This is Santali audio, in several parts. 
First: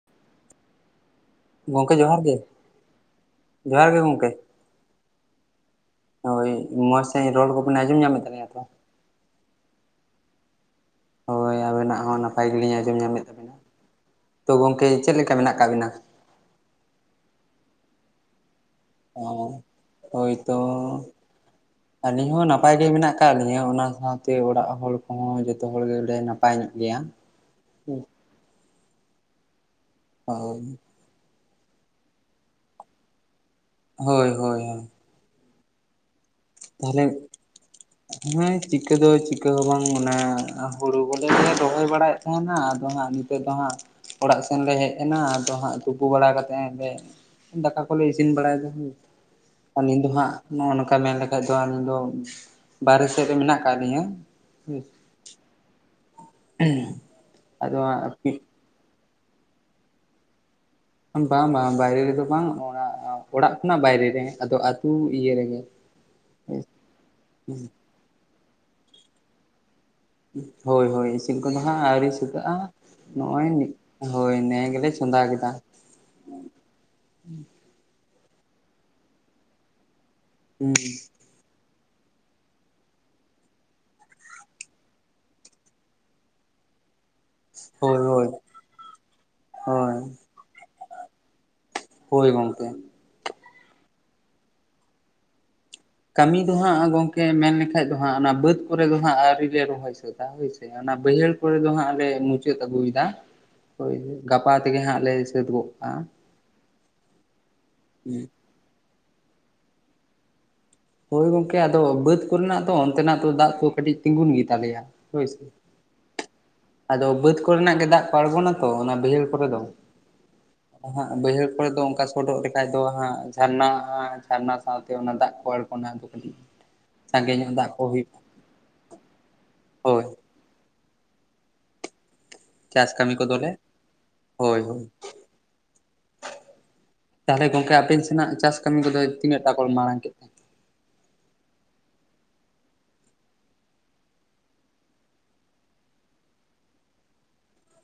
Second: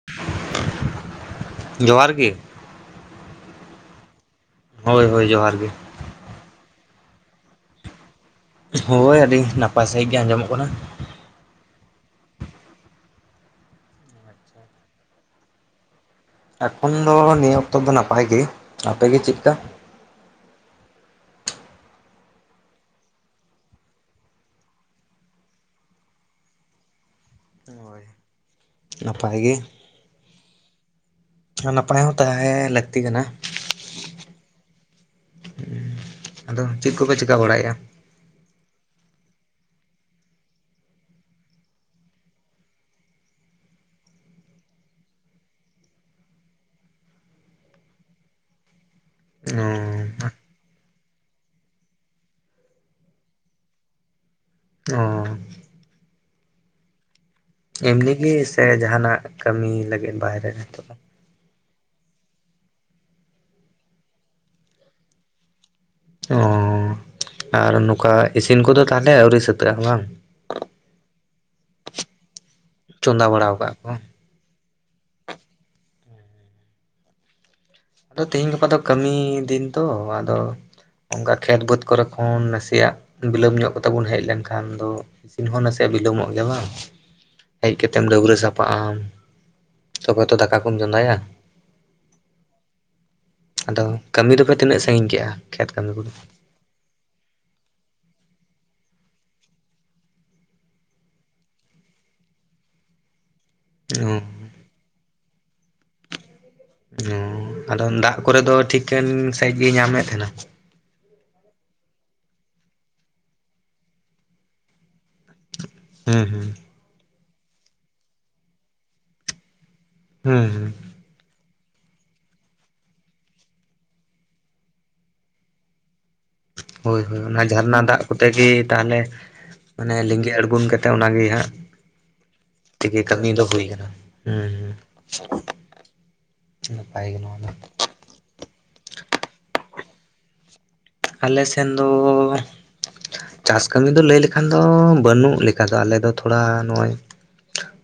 [unintelligible] ᱜᱚᱝᱠᱮ ᱡᱚᱦᱟᱨ ᱜᱮ, ᱡᱚᱦᱟᱨ ᱜᱮ ᱜᱚᱝᱠᱮ᱾ ᱦᱳᱭ ᱦᱳᱭ ᱡᱚᱦᱟᱨ ᱜᱮ᱾ ᱦᱳᱭ ᱢᱚᱡᱽ ᱥᱟᱹᱦᱤᱡ ᱨᱚᱲ ᱠᱚᱵᱤᱱ ᱟᱸᱡᱚᱢ ᱧᱟᱢᱮᱫ ᱛᱟᱞᱤᱧᱟ ᱛᱚ? ᱦᱳᱭ ᱟᱹᱰᱤ ᱱᱟᱯᱟᱭ ᱥᱟᱺᱦᱤᱡ ᱜᱮ ᱟᱸᱡᱚᱢᱚᱜ ᱠᱟᱱᱟ᱾ ᱦᱳᱭ ᱟᱵᱮᱱᱟᱜ ᱦᱚᱸ ᱱᱟᱯᱟᱭ ᱜᱮᱞᱤᱧ ᱟᱸᱡᱚᱢ ᱧᱟᱢᱮᱜ ᱛᱟᱵᱮᱱᱟ᱾ ᱛᱚ ᱜᱚᱝᱠᱮ ᱪᱮᱫ ᱞᱮᱠᱟ ᱢᱮᱱᱟᱜ ᱠᱟᱜ ᱵᱤᱱᱟ? ᱮᱠᱷᱚᱱ ᱫᱚ ᱱᱤᱭᱟᱹ ᱚᱠᱛᱚ ᱫᱚ ᱱᱟᱯᱟᱭ ᱜᱤ᱾ ᱚ ᱦᱳᱭ ᱛᱚ᱾ ᱟᱹᱞᱤᱧ ᱦᱚᱸ ᱱᱟᱯᱟᱭ ᱜᱮ ᱢᱮᱱᱟᱜ ᱠᱟᱜ ᱞᱤᱧᱟᱹ ᱚᱱᱟ ᱥᱟᱶᱛᱮ ᱚᱲᱟᱜ ᱦᱚᱲ ᱠᱚᱦᱚᱸ ᱡᱚᱛᱚ ᱦᱚᱲ ᱜᱮᱞᱮ ᱱᱟᱯᱟᱭ ᱧᱚᱜ ᱜᱮᱭᱟ᱾ ᱦᱳᱭ ᱱᱟᱯᱟᱭ ᱜᱮ᱾ ᱦᱳᱭ᱾ ᱱᱟᱯᱟᱭ ᱦᱚᱸ ᱛᱟᱦᱮᱸ ᱞᱟᱹᱠᱛᱤ ᱠᱟᱱᱟ᱾ ᱦᱳᱭ ᱦᱳᱭ ᱦᱳᱭ᱾ ᱦᱩᱸ ᱟᱫᱚ ᱪᱮᱫ ᱠᱚᱯᱮ ᱪᱤᱠᱟᱹ ᱵᱟᱲᱟᱭᱮᱜᱼᱟ? ᱦᱮᱸ ᱪᱤᱠᱟᱹ ᱫᱚ ᱪᱤᱠᱟᱹ ᱦᱚᱸ ᱵᱟᱝ ᱚᱱᱮ ᱦᱩᱲᱩ ᱠᱚᱞᱮ ᱨᱚᱦᱚᱭ ᱵᱟᱲᱟᱭᱮᱫ ᱛᱟᱦᱮᱱᱟ ᱟᱫᱚ ᱦᱟᱸᱜ ᱱᱤᱛ ᱱᱤᱛᱚᱜ ᱫᱚ ᱦᱟᱸᱜ ᱚᱲᱟᱜ ᱥᱮᱱᱞᱮ ᱦᱮᱡ ᱮᱱᱟ ᱟᱫᱚ ᱦᱟᱸᱜ ᱛᱩᱯᱩ ᱵᱟᱲᱟ ᱠᱟᱛᱮ ᱞᱮ ᱫᱟᱠᱟ ᱠᱚᱞᱮ ᱤᱥᱤᱱ ᱵᱟᱲᱟᱭᱫᱟ᱾ ᱚ᱾ ᱱᱤᱛ ᱫᱚ ᱦᱟᱸᱜ ᱱᱚᱜᱼᱚ ᱱᱚᱝᱠᱟ ᱢᱮᱱ ᱞᱮᱠᱟ ᱠᱷᱟᱡ ᱫᱚ ᱟᱹᱞᱤᱧ ᱫᱚ [unintelligible] ᱥᱮᱫ ᱨᱮ ᱢᱮᱱᱟᱜ ᱟᱠᱟᱜ ᱞᱤᱧᱟ᱾ ᱚᱸ [unintelligible] ᱟᱫᱚ ᱮᱢᱱᱤ ᱜᱮ ᱦᱟᱸᱜ ᱥᱮ ᱡᱟᱦᱟᱱᱟᱜ ᱠᱟᱹᱢᱤ ᱞᱟᱹᱜᱤᱫ ᱵᱟᱭᱨᱮ ᱱᱤᱛᱚᱜ? ᱵᱟᱝ ᱵᱟᱝ ᱵᱟᱭᱨᱮ ᱨᱮᱫᱚ ᱵᱟᱝ ᱚᱲᱟᱜ ᱚᱲᱟᱜ ᱠᱷᱚᱱᱟᱜ ᱵᱟᱭᱨᱮ ᱨᱮ ᱟᱫᱚ ᱟᱹᱛᱩ ᱤᱭᱟᱹ ᱨᱮᱜᱮ᱾ ᱚ ᱟᱨ ᱱᱚᱠᱟ ᱤᱥᱤᱱ ᱠᱚᱫᱚ ᱛᱟᱦᱚᱞᱮ ᱟᱹᱣᱨᱤ ᱥᱟᱹᱛᱟᱹᱜᱼᱟ ᱵᱟᱝ? ᱦᱳᱭ ᱦᱳᱭ ᱤᱥᱤᱱ ᱠᱚᱫᱚ ᱦᱟᱸᱜ ᱟᱹᱣᱨᱤ ᱥᱟᱹᱛᱟᱹᱜᱼᱟ ᱪᱚᱸᱫᱟ ᱱᱚᱜᱼᱚᱭ ᱵᱟᱲᱟ ᱱᱤ ᱟᱠᱟᱫ ᱠᱚ ᱦᱳᱭ ᱱᱮᱜ ᱮ ᱜᱮᱞᱮ ᱪᱚᱸᱫᱟ ᱠᱟᱫᱟ᱾ ᱟᱫᱚ ᱛᱤᱦᱤᱧ ᱜᱟᱯᱟ ᱫᱚ ᱠᱟᱹᱢᱤ ᱫᱤᱱ ᱛᱚ ᱟᱫᱚ ᱦᱩᱸ᱾ ᱚᱝᱠᱟ ᱠᱷᱮᱛ ᱵᱟᱹᱫᱽ ᱠᱚᱨᱮ ᱠᱷᱚᱱ ᱱᱟᱥᱮᱭᱟᱜ ᱵᱤᱞᱟᱹᱢ ᱧᱚᱜ ᱠᱟᱛᱮ ᱵᱚᱱ ᱦᱮᱡ ᱞᱮᱱᱠᱷᱟᱱ ᱫᱚ ᱤᱥᱤᱱ ᱦᱚᱸ ᱱᱟᱥᱮᱭᱟᱜ ᱵᱤᱞᱚᱢᱚᱜ ᱜᱮᱭᱟ ᱵᱟᱝ᱾ ᱦᱮᱡ ᱦᱳᱭ ᱠᱟᱛᱮᱢ ᱦᱳᱭ ᱰᱟᱹᱵᱽᱨᱟᱹ ᱥᱟᱯᱷᱟ ᱟᱢ ᱦᱳᱭ ᱛᱚᱵᱮ ᱛᱚ ᱫᱟᱠᱟ ᱠᱚᱢ ᱪᱚᱸᱫᱟᱭᱟ᱾ ᱦᱳᱭ ᱜᱚᱝᱠᱮ᱾ ᱟᱫᱚ ᱠᱟᱹᱢᱤ ᱫᱚᱯᱮ ᱛᱤᱱᱟᱹᱜ ᱥᱟᱺᱜᱤᱧ ᱠᱮᱜᱼᱟ ᱠᱷᱮᱛ ᱠᱟᱹᱢᱤ ᱠᱚᱫᱚ? ᱫᱚ ᱦᱟᱸᱜ ᱜᱚᱝᱠᱮ ᱢᱮᱱ ᱞᱮᱠᱷᱟᱡ ᱫᱚ ᱦᱟᱸᱜ ᱚᱱᱟ ᱵᱟᱹᱫᱽ ᱠᱚᱨᱮ ᱫᱚ ᱦᱟᱸᱜ ᱟᱹᱣᱨᱤ ᱞᱮ ᱨᱚᱦᱚᱭ ᱥᱟᱹᱛᱟ ᱦᱳᱭᱥᱮ᱾ ᱚᱱᱟ ᱵᱟᱹᱭᱦᱟᱹᱲ ᱠᱚᱨᱮ ᱫᱚ ᱦᱟᱸᱜ ᱞᱮ ᱢᱩᱪᱟᱹᱫ ᱟᱹᱜᱩᱭᱫᱟ᱾ ᱦᱳᱭ ᱚ ᱦᱳᱭ ᱜᱟᱯᱟ ᱛᱮᱜᱮ ᱦᱟᱸᱜ ᱞᱮ ᱥᱟᱹᱛ ᱜᱚᱜ ᱠᱟᱜᱼᱟ᱾ ᱚᱸ ᱟᱫᱚ ᱫᱟᱜ ᱠᱚᱨᱮ ᱫᱚ ᱴᱷᱤᱠᱟᱹᱱ ᱥᱟᱺᱦᱤᱡ ᱜᱮᱭ ᱧᱟᱢᱮᱫ ᱛᱟᱦᱮᱸᱱᱟ? ᱦᱳᱭ ᱜᱚᱝᱠᱮ ᱟᱫᱚ ᱵᱟᱹᱫᱽ ᱠᱚᱨᱮᱱᱟᱜ ᱫᱚ ᱚᱱᱛᱮᱱᱟᱜ ᱫᱚ ᱫᱟᱜ ᱫᱚ ᱠᱟᱹᱴᱤᱡ ᱛᱤᱸᱜᱩᱱ ᱜᱮᱛᱟᱞᱮᱭᱟ ᱦᱳᱭ ᱥᱮ? ᱦᱩᱸ ᱦᱩᱸ᱾ ᱟᱫᱚ ᱵᱟᱹᱫᱽ ᱠᱚᱨᱮᱱᱟᱜ ᱜᱮ ᱫᱟᱜ ᱠᱚ ᱟᱬᱜᱚᱱᱟ ᱛᱚ ᱚᱱᱟ ᱵᱟᱹᱭᱦᱟᱹᱲ ᱠᱚᱨᱮ ᱫᱚ᱾ ᱦᱩᱸ ᱦᱩᱸ᱾ ᱦᱟᱸᱜ ᱵᱟᱹᱭᱦᱟᱹᱲ ᱠᱚᱨᱮ ᱫᱚ ᱚᱱᱠᱟ ᱥᱚᱰᱚᱜ ᱞᱮᱠᱷᱟᱡ ᱫᱚ ᱦᱟᱸᱜ ᱡᱷᱟᱨᱱᱟ ᱟᱸ ᱡᱷᱟᱨᱱᱟ ᱥᱟᱶᱛᱮ ᱚᱱᱟ ᱫᱟᱜ ᱠᱚ ᱟᱲᱜ ᱚᱱᱟ ᱟᱫᱚ ᱠᱟᱹᱴᱤᱡ᱾ ᱦᱳᱭ ᱦᱳᱭ ᱥᱟᱸᱜᱮ ᱚᱱᱟ ᱧᱚᱜ ᱡᱷᱟᱨᱱᱟ ᱠᱚ ᱫᱟᱜ ᱦᱩᱭᱩᱜᱼᱟ ᱠᱚᱛᱮ ᱜᱮ ᱛᱟᱦᱚᱞᱮ ᱢᱟᱱᱮ ᱦᱳᱭ ᱞᱤᱸᱜᱤ ᱟᱬᱜᱳᱱ ᱠᱟᱱᱟ? ᱛᱮ ᱚᱱᱟᱜᱮ ᱦᱟᱸᱜ ᱪᱟᱥ ᱛᱮᱜᱮ ᱠᱟᱹᱢᱤ ᱫᱚ ᱠᱚᱫᱚᱞᱮ ᱦᱩᱭ ᱠᱟᱱᱟ ᱦᱩᱸ ᱦᱩᱸ᱾ ᱱᱟᱯᱟᱭ ᱜᱮ ᱱᱚᱣᱟ ᱛᱟᱦᱞᱮ ᱫᱚ ᱜᱚᱝᱠᱮ ᱟᱯᱮᱱ ᱥᱮᱱᱟᱜ ᱪᱟᱥ ᱠᱟᱹᱢᱤ ᱠᱚᱫᱚ ᱛᱤᱱᱟᱹᱜ ᱴᱟᱜ ᱠᱚᱞ ᱢᱟᱲᱟᱝ ᱠᱮᱫ ᱛᱟᱸᱦᱮ? ᱟᱞᱮ ᱥᱮᱱ ᱫᱚ ᱪᱟᱥ ᱠᱟᱹᱢᱤ ᱫᱚ ᱞᱟᱹᱭ ᱞᱮᱠᱷᱟᱱ ᱫᱚ ᱵᱟᱹᱱᱩᱜ ᱞᱮᱠᱟ ᱫᱚ ᱟᱞᱮ ᱫᱚ ᱛᱷᱚᱲᱟ ᱱᱚᱜᱼᱚᱭ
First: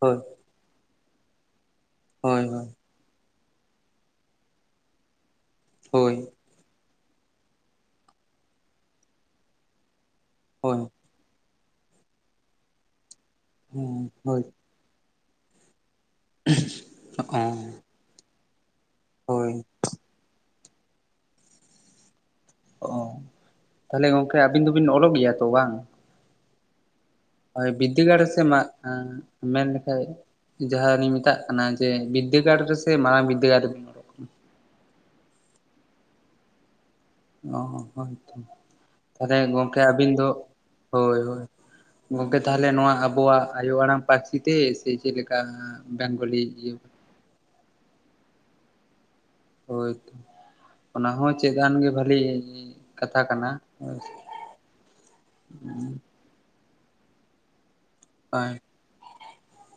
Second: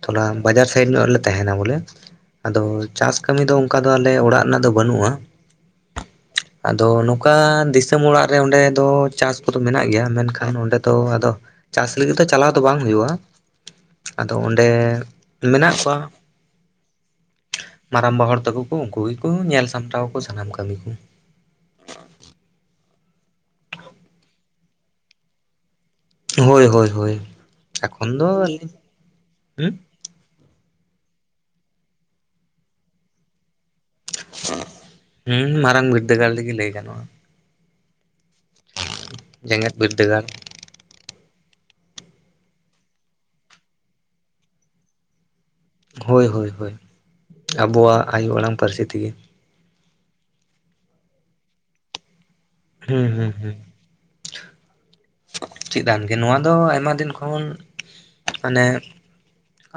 ᱦᱳᱭ ᱛᱷᱚᱲᱟ ᱵᱟᱡᱟᱨ ᱥᱟᱭᱤᱰ ᱧᱚᱜ ᱨᱮᱞᱮ ᱛᱟᱦᱮᱱᱟ ᱵᱚᱞᱮ, ᱦᱳᱭ ᱟᱫᱚ ᱪᱟᱥ ᱠᱟᱹᱢᱤ ᱫᱚ ᱚᱱᱠᱟ ᱫᱚ ᱟᱞᱮ ᱚᱲᱟᱜ ᱨᱮᱱᱟᱜ ᱫᱚ ᱵᱟᱹᱱᱩᱜᱼᱟ᱾ ᱦᱳᱭ᱾ ᱟᱫᱚ ᱱᱚᱝᱠᱟ ᱫᱤᱥᱚᱢ ᱚᱲᱟᱜ ᱨᱮ ᱚᱸᱰᱮ ᱫᱚ ᱪᱟᱥ ᱠᱚᱫᱚ ᱢᱮᱱᱟᱜ ᱜᱮᱭᱟ ᱢᱮᱱᱠᱷᱟᱱ ᱠᱷᱟᱱ ᱚᱸᱰᱮ ᱦᱳᱭ ᱫᱚ ᱟᱫᱚ ᱪᱟᱥ ᱞᱟᱹᱜᱤᱫ ᱫᱚ ᱪᱟᱞᱟᱣ ᱫᱚ ᱵᱟᱝ ᱦᱩᱭᱩᱜᱼᱟ᱾ ᱟᱫᱚ ᱦᱳᱭ ᱚᱸᱰᱮ ᱢᱮᱱᱟᱜ ᱠᱚᱣᱟ᱾ ᱦᱟᱸᱜ-ᱚ᱾ ᱢᱟᱨᱟᱝᱵᱟ ᱦᱚᱲ ᱛᱟᱠᱚ ᱠᱚ ᱩᱱᱠᱩ ᱜᱮᱠᱚ ᱧᱮᱞ ᱥᱟᱢᱴᱟᱣ ᱟᱠᱚ ᱥᱟᱱᱟᱢ ᱠᱟᱹᱢᱤ ᱠᱩ᱾ ᱚ, ᱛᱟᱦᱚᱞᱮ ᱜᱚᱢᱠᱮ ᱟᱹᱵᱤᱱ ᱫᱚᱵᱤᱱ ᱚᱞᱚᱜ ᱜᱮᱭᱟ ᱛᱚ ᱵᱟᱝ? ᱦᱳᱭ ᱦᱳᱭ ᱦᱳᱭ᱾ ᱦᱳᱭ ᱮᱠᱷᱚᱱ ᱵᱤᱫᱽᱫᱟᱹᱜᱟᱲ ᱫᱚ ᱨᱮ ᱥᱮ ᱢᱟᱜ ᱟᱹᱞᱤᱧ ᱮᱸᱜ ᱢᱮᱱ ᱦᱩᱸ ᱞᱮᱠᱷᱟᱡ ᱡᱟᱦᱟᱸ ᱞᱤᱧ ᱢᱮᱛᱟᱜ ᱠᱟᱱᱟ ᱡᱮ ᱵᱤᱫᱽᱫᱟᱹᱜᱟᱲ ᱨᱮᱥᱮ ᱢᱟᱨᱟᱝ ᱵᱤᱫᱽᱫᱟᱹᱜᱟᱲ ᱨᱮᱵᱤᱲ ᱦᱩᱸ ᱢᱟᱨᱟᱝ ᱵᱤᱨᱫᱟᱹᱜᱟᱲ ᱞᱟᱹᱜᱤ ᱞᱟᱹᱭ ᱜᱟᱱᱚᱜᱼᱟ᱾ ᱚ ᱦᱳᱭ ᱛᱚ, ᱛᱟᱦᱞᱮ ᱡᱮᱜᱮᱛ ᱜᱚᱢᱠᱮ ᱟᱹᱵᱤᱱ ᱵᱤᱨᱫᱟᱹᱜᱟᱲ ᱫᱚ ᱦᱳᱭ ᱦᱳᱭ ᱜᱚᱝᱠᱮ ᱛᱟᱦᱚᱞᱮ ᱱᱚᱣᱟ ᱟᱵᱚᱣᱟᱜ ᱟᱭᱳ ᱟᱲᱟᱝ ᱯᱟᱨᱥᱤ ᱛᱮ ᱥᱮ ᱪᱮᱫ ᱞᱮᱠᱟ? ᱦᱳᱭ ᱵᱮᱝᱜᱚᱞᱤ ᱦᱳᱭ ᱤᱭᱟᱹ ᱦᱳᱭ ᱟᱵᱚᱣᱟᱜ ᱟᱭᱳ ᱟᱲᱟᱝ ᱯᱟᱨᱥᱤ ᱛᱮᱜᱮ᱾ ᱦᱳᱭ ᱛᱚ ᱚᱱᱟ ᱦᱚᱸ ᱪᱮᱫ-ᱟᱱ ᱜᱮ ᱵᱷᱟᱞᱤ ᱦᱩᱸ ᱠᱟᱛᱷᱟ ᱦᱩᱸ ᱠᱟᱱᱟ ᱦᱩᱸ [unintelligible] ᱪᱮᱫ-ᱟᱱ ᱜᱮ ᱱᱚᱣᱟ ᱫᱚ ᱟᱭᱢᱟ ᱫᱤᱱ ᱠᱷᱚᱱ ᱢᱟᱱᱮ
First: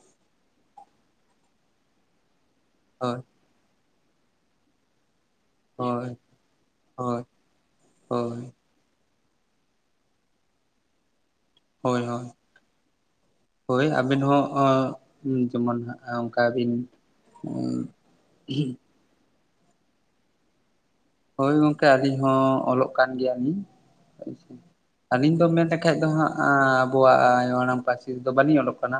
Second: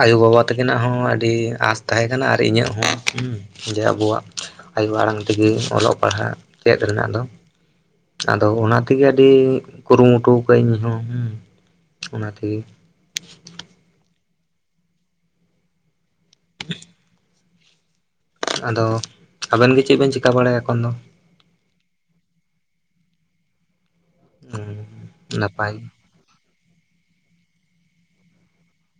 ᱟᱭᱳᱼᱵᱟᱵᱟ ᱛᱟᱹᱠᱤᱱᱟᱜ ᱦᱚᱸ ᱟᱹᱰᱤ ᱟᱸᱥ ᱛᱟᱦᱮᱸ ᱠᱟᱱᱟ ᱟᱨ ᱤᱧᱟᱹᱜ ᱦᱚᱸ ᱦᱳᱭ ᱦᱩᱸ᱾ ᱡᱮ ᱟᱵᱚᱣᱟᱜ ᱟᱭᱳ ᱟᱲᱟᱝ ᱛᱮᱜᱮ ᱚᱞᱚᱜ ᱦᱳᱭ ᱯᱟᱲᱦᱟᱜ ᱪᱮᱫ ᱨᱮᱱᱟᱜ ᱫᱚ, ᱦᱳᱭ ᱟᱫᱚ ᱦᱳᱭ ᱚᱱᱟ ᱛᱮᱜᱮ ᱟᱹᱰᱤ ᱠᱩᱨᱩᱢᱩᱴᱩ ᱠᱟᱜ-ᱤᱧ ᱤᱧ ᱦᱩᱸ᱾ ᱦᱳᱭ ᱦᱳᱭ ᱚᱱᱟ ᱛᱮᱜᱮ ᱦᱳᱭ ᱟᱵᱮᱱ ᱦᱚᱸ ᱟᱺᱜ ᱡᱮᱢᱚᱱ ᱦᱷᱟᱸᱜ ᱮᱸ ᱚᱱᱠᱟ ᱵᱤᱱ ᱩᱸᱜᱷ ᱟᱫᱚ ᱟᱵᱮᱱ ᱜᱮ ᱪᱮᱜ ᱵᱮᱱ ᱪᱮᱠᱟ ᱵᱟᱲᱟᱭᱟ ᱮᱠᱷᱚᱱ ᱫᱚ? ᱦᱳᱭ ᱜᱚᱝᱠᱮ ᱟᱹᱞᱤᱧ ᱦᱚᱸ ᱚᱞᱚᱜ ᱠᱟᱱ ᱜᱮᱭᱟᱞᱤᱧ᱾ ᱟᱪᱷᱟ ᱟᱹᱞᱤᱧ ᱫᱚ ᱢᱮᱱ ᱱᱟᱯᱟᱭ ᱞᱮᱠᱷᱟᱡ ᱫᱚ ᱦᱟᱸᱜ ᱟᱸ ᱟᱵᱚᱣᱟᱜ ᱟᱭᱳ ᱟᱲᱟᱝ ᱯᱟᱨᱥᱤ ᱛᱮ ᱫᱚ ᱵᱞᱤᱧ ᱚᱞᱚᱜ ᱠᱟᱱᱟ,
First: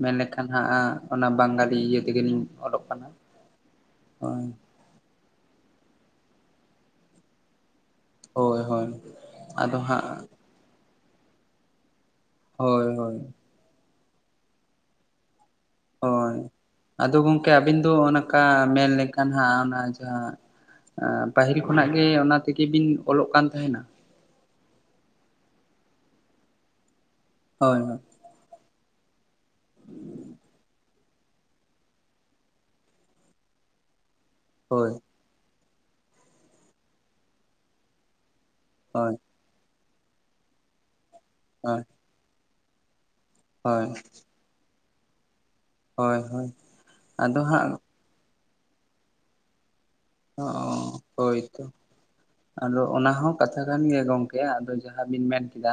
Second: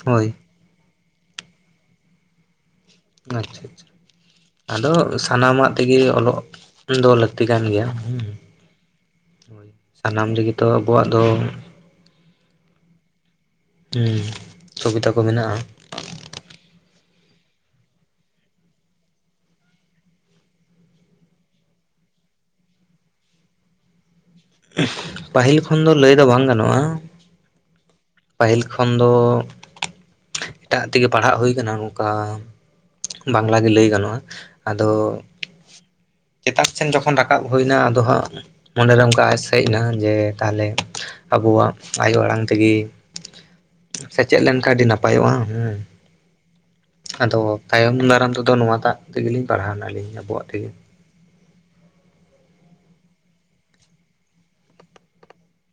ᱢᱮᱱ ᱦᱳᱭ ᱞᱮᱠᱷᱟᱱ ᱱᱦᱟᱜ-ᱟ ᱚᱱᱟ ᱵᱟᱝᱜᱟᱞᱤ ᱤᱭᱟᱹ ᱛᱮᱜᱮ ᱞᱤᱧ ᱚᱞᱚᱜ ᱠᱟᱱᱟ᱾ ᱟᱪᱪᱷᱟ ᱟᱪᱪᱷᱟ ᱦᱳᱭ ᱟᱫᱚ ᱥᱟᱱᱟᱢᱟᱜ ᱛᱮᱜᱮ ᱚᱞᱚᱜ ᱫᱚ ᱞᱟᱹᱠᱛᱤ ᱠᱟᱱ ᱜᱮᱭᱟ᱾ ᱦᱩᱸ᱾ ᱦᱳᱭ ᱦᱳᱭ ᱟᱫᱚ ᱦᱟᱸᱜ ᱥᱟᱱᱟᱢ ᱨᱮᱜᱮ ᱛᱚ ᱟᱵᱚᱣᱟᱜ ᱫᱚ ᱦᱳᱭ ᱦᱳᱭ᱾ ᱦᱩᱸ ᱥᱩᱵᱤᱛᱟ ᱠᱚ ᱢᱮᱱᱟᱜᱼᱟ᱾ ᱦᱳᱭ, ᱟᱫᱚ ᱜᱚᱝᱠᱮ ᱟᱹᱵᱤᱱ ᱫᱚ ᱱᱚᱠᱟ ᱢᱮᱱ ᱞᱮᱠᱷᱟᱱ ᱦᱟᱸᱜ ᱚᱱᱟ ᱡᱟᱦᱟᱸ ᱟᱸ ᱯᱟᱹᱦᱤᱞ ᱠᱷᱚᱱᱟᱜ ᱜᱮ ᱚᱱᱟ ᱛᱮᱜᱮ ᱵᱤᱱ ᱚᱞᱚᱜ ᱠᱟᱱ ᱛᱟᱦᱮᱸᱱᱟ? ᱯᱟᱹᱦᱤᱞ ᱠᱷᱚᱱ ᱫᱚ ᱞᱟᱹᱭ ᱫᱚ ᱵᱟᱝ ᱜᱟᱱᱚᱜᱼᱟ᱾ ᱦᱳᱭ ᱦᱳᱭ᱾ ᱯᱟᱹᱦᱤᱞ ᱠᱷᱚᱱ ᱫᱚ, [inaudible] ᱮᱴᱟᱜ ᱛᱮᱜᱮ ᱯᱟᱲᱦᱟᱜ ᱦᱩᱭ ᱠᱟᱱᱟ, ᱱᱚᱝᱠᱟ ᱵᱟᱝᱞᱟ ᱜᱮ ᱞᱟᱹᱭ ᱜᱟᱱᱚᱜᱼᱟ᱾ ᱟᱫᱚ ᱦᱳᱭ ᱪᱮᱛᱟᱱ ᱥᱮᱱ ᱡᱚᱠᱷᱚᱱ ᱨᱟᱠᱟᱵ ᱦᱩᱭᱱᱟ, ᱟᱫᱚ ᱦᱟᱸᱜ ᱢᱚᱱᱮᱨᱮ ᱦᱳᱭ ᱚᱱᱠᱟ ᱦᱮᱜ ᱱᱟ ᱡᱮ ᱛᱟᱦᱚᱞᱮ ᱟᱵᱚᱣᱟᱜ ᱦᱳᱭ ᱟᱭᱳ ᱟᱲᱟᱝ ᱛᱮᱜᱮ ᱦᱳᱭ, ᱥᱮᱪᱮᱫ ᱞᱮᱱ ᱠᱷᱟᱱ ᱟᱹᱰᱤ ᱱᱟᱯᱟᱭᱚᱜᱼᱟ᱾ ᱦᱩᱸ ᱦᱳᱭ ᱦᱳᱭ ᱟᱫᱚ ᱛᱟᱭᱚᱢ ᱫᱟᱨᱟᱢ ᱫᱚ ᱟᱫᱚ ᱱᱚᱣᱟ ᱴᱟᱜ ᱛᱮ ᱜᱮᱞᱤᱧ ᱯᱟᱲᱦᱟᱣᱱᱟ ᱟᱹᱞᱤᱧ ᱦᱚᱸᱯ᱾ ᱚᱸ ᱦᱳᱭᱛᱚ, ᱟᱫᱚ ᱚᱱᱟᱦᱚᱸ ᱠᱟᱛᱷᱟ ᱠᱟᱱ ᱜᱮᱭᱟ ᱜᱚᱝᱠᱮ, ᱟᱫᱚ ᱡᱟᱦᱟᱸ ᱵᱤᱱ ᱢᱮᱱ ᱠᱮᱫᱟ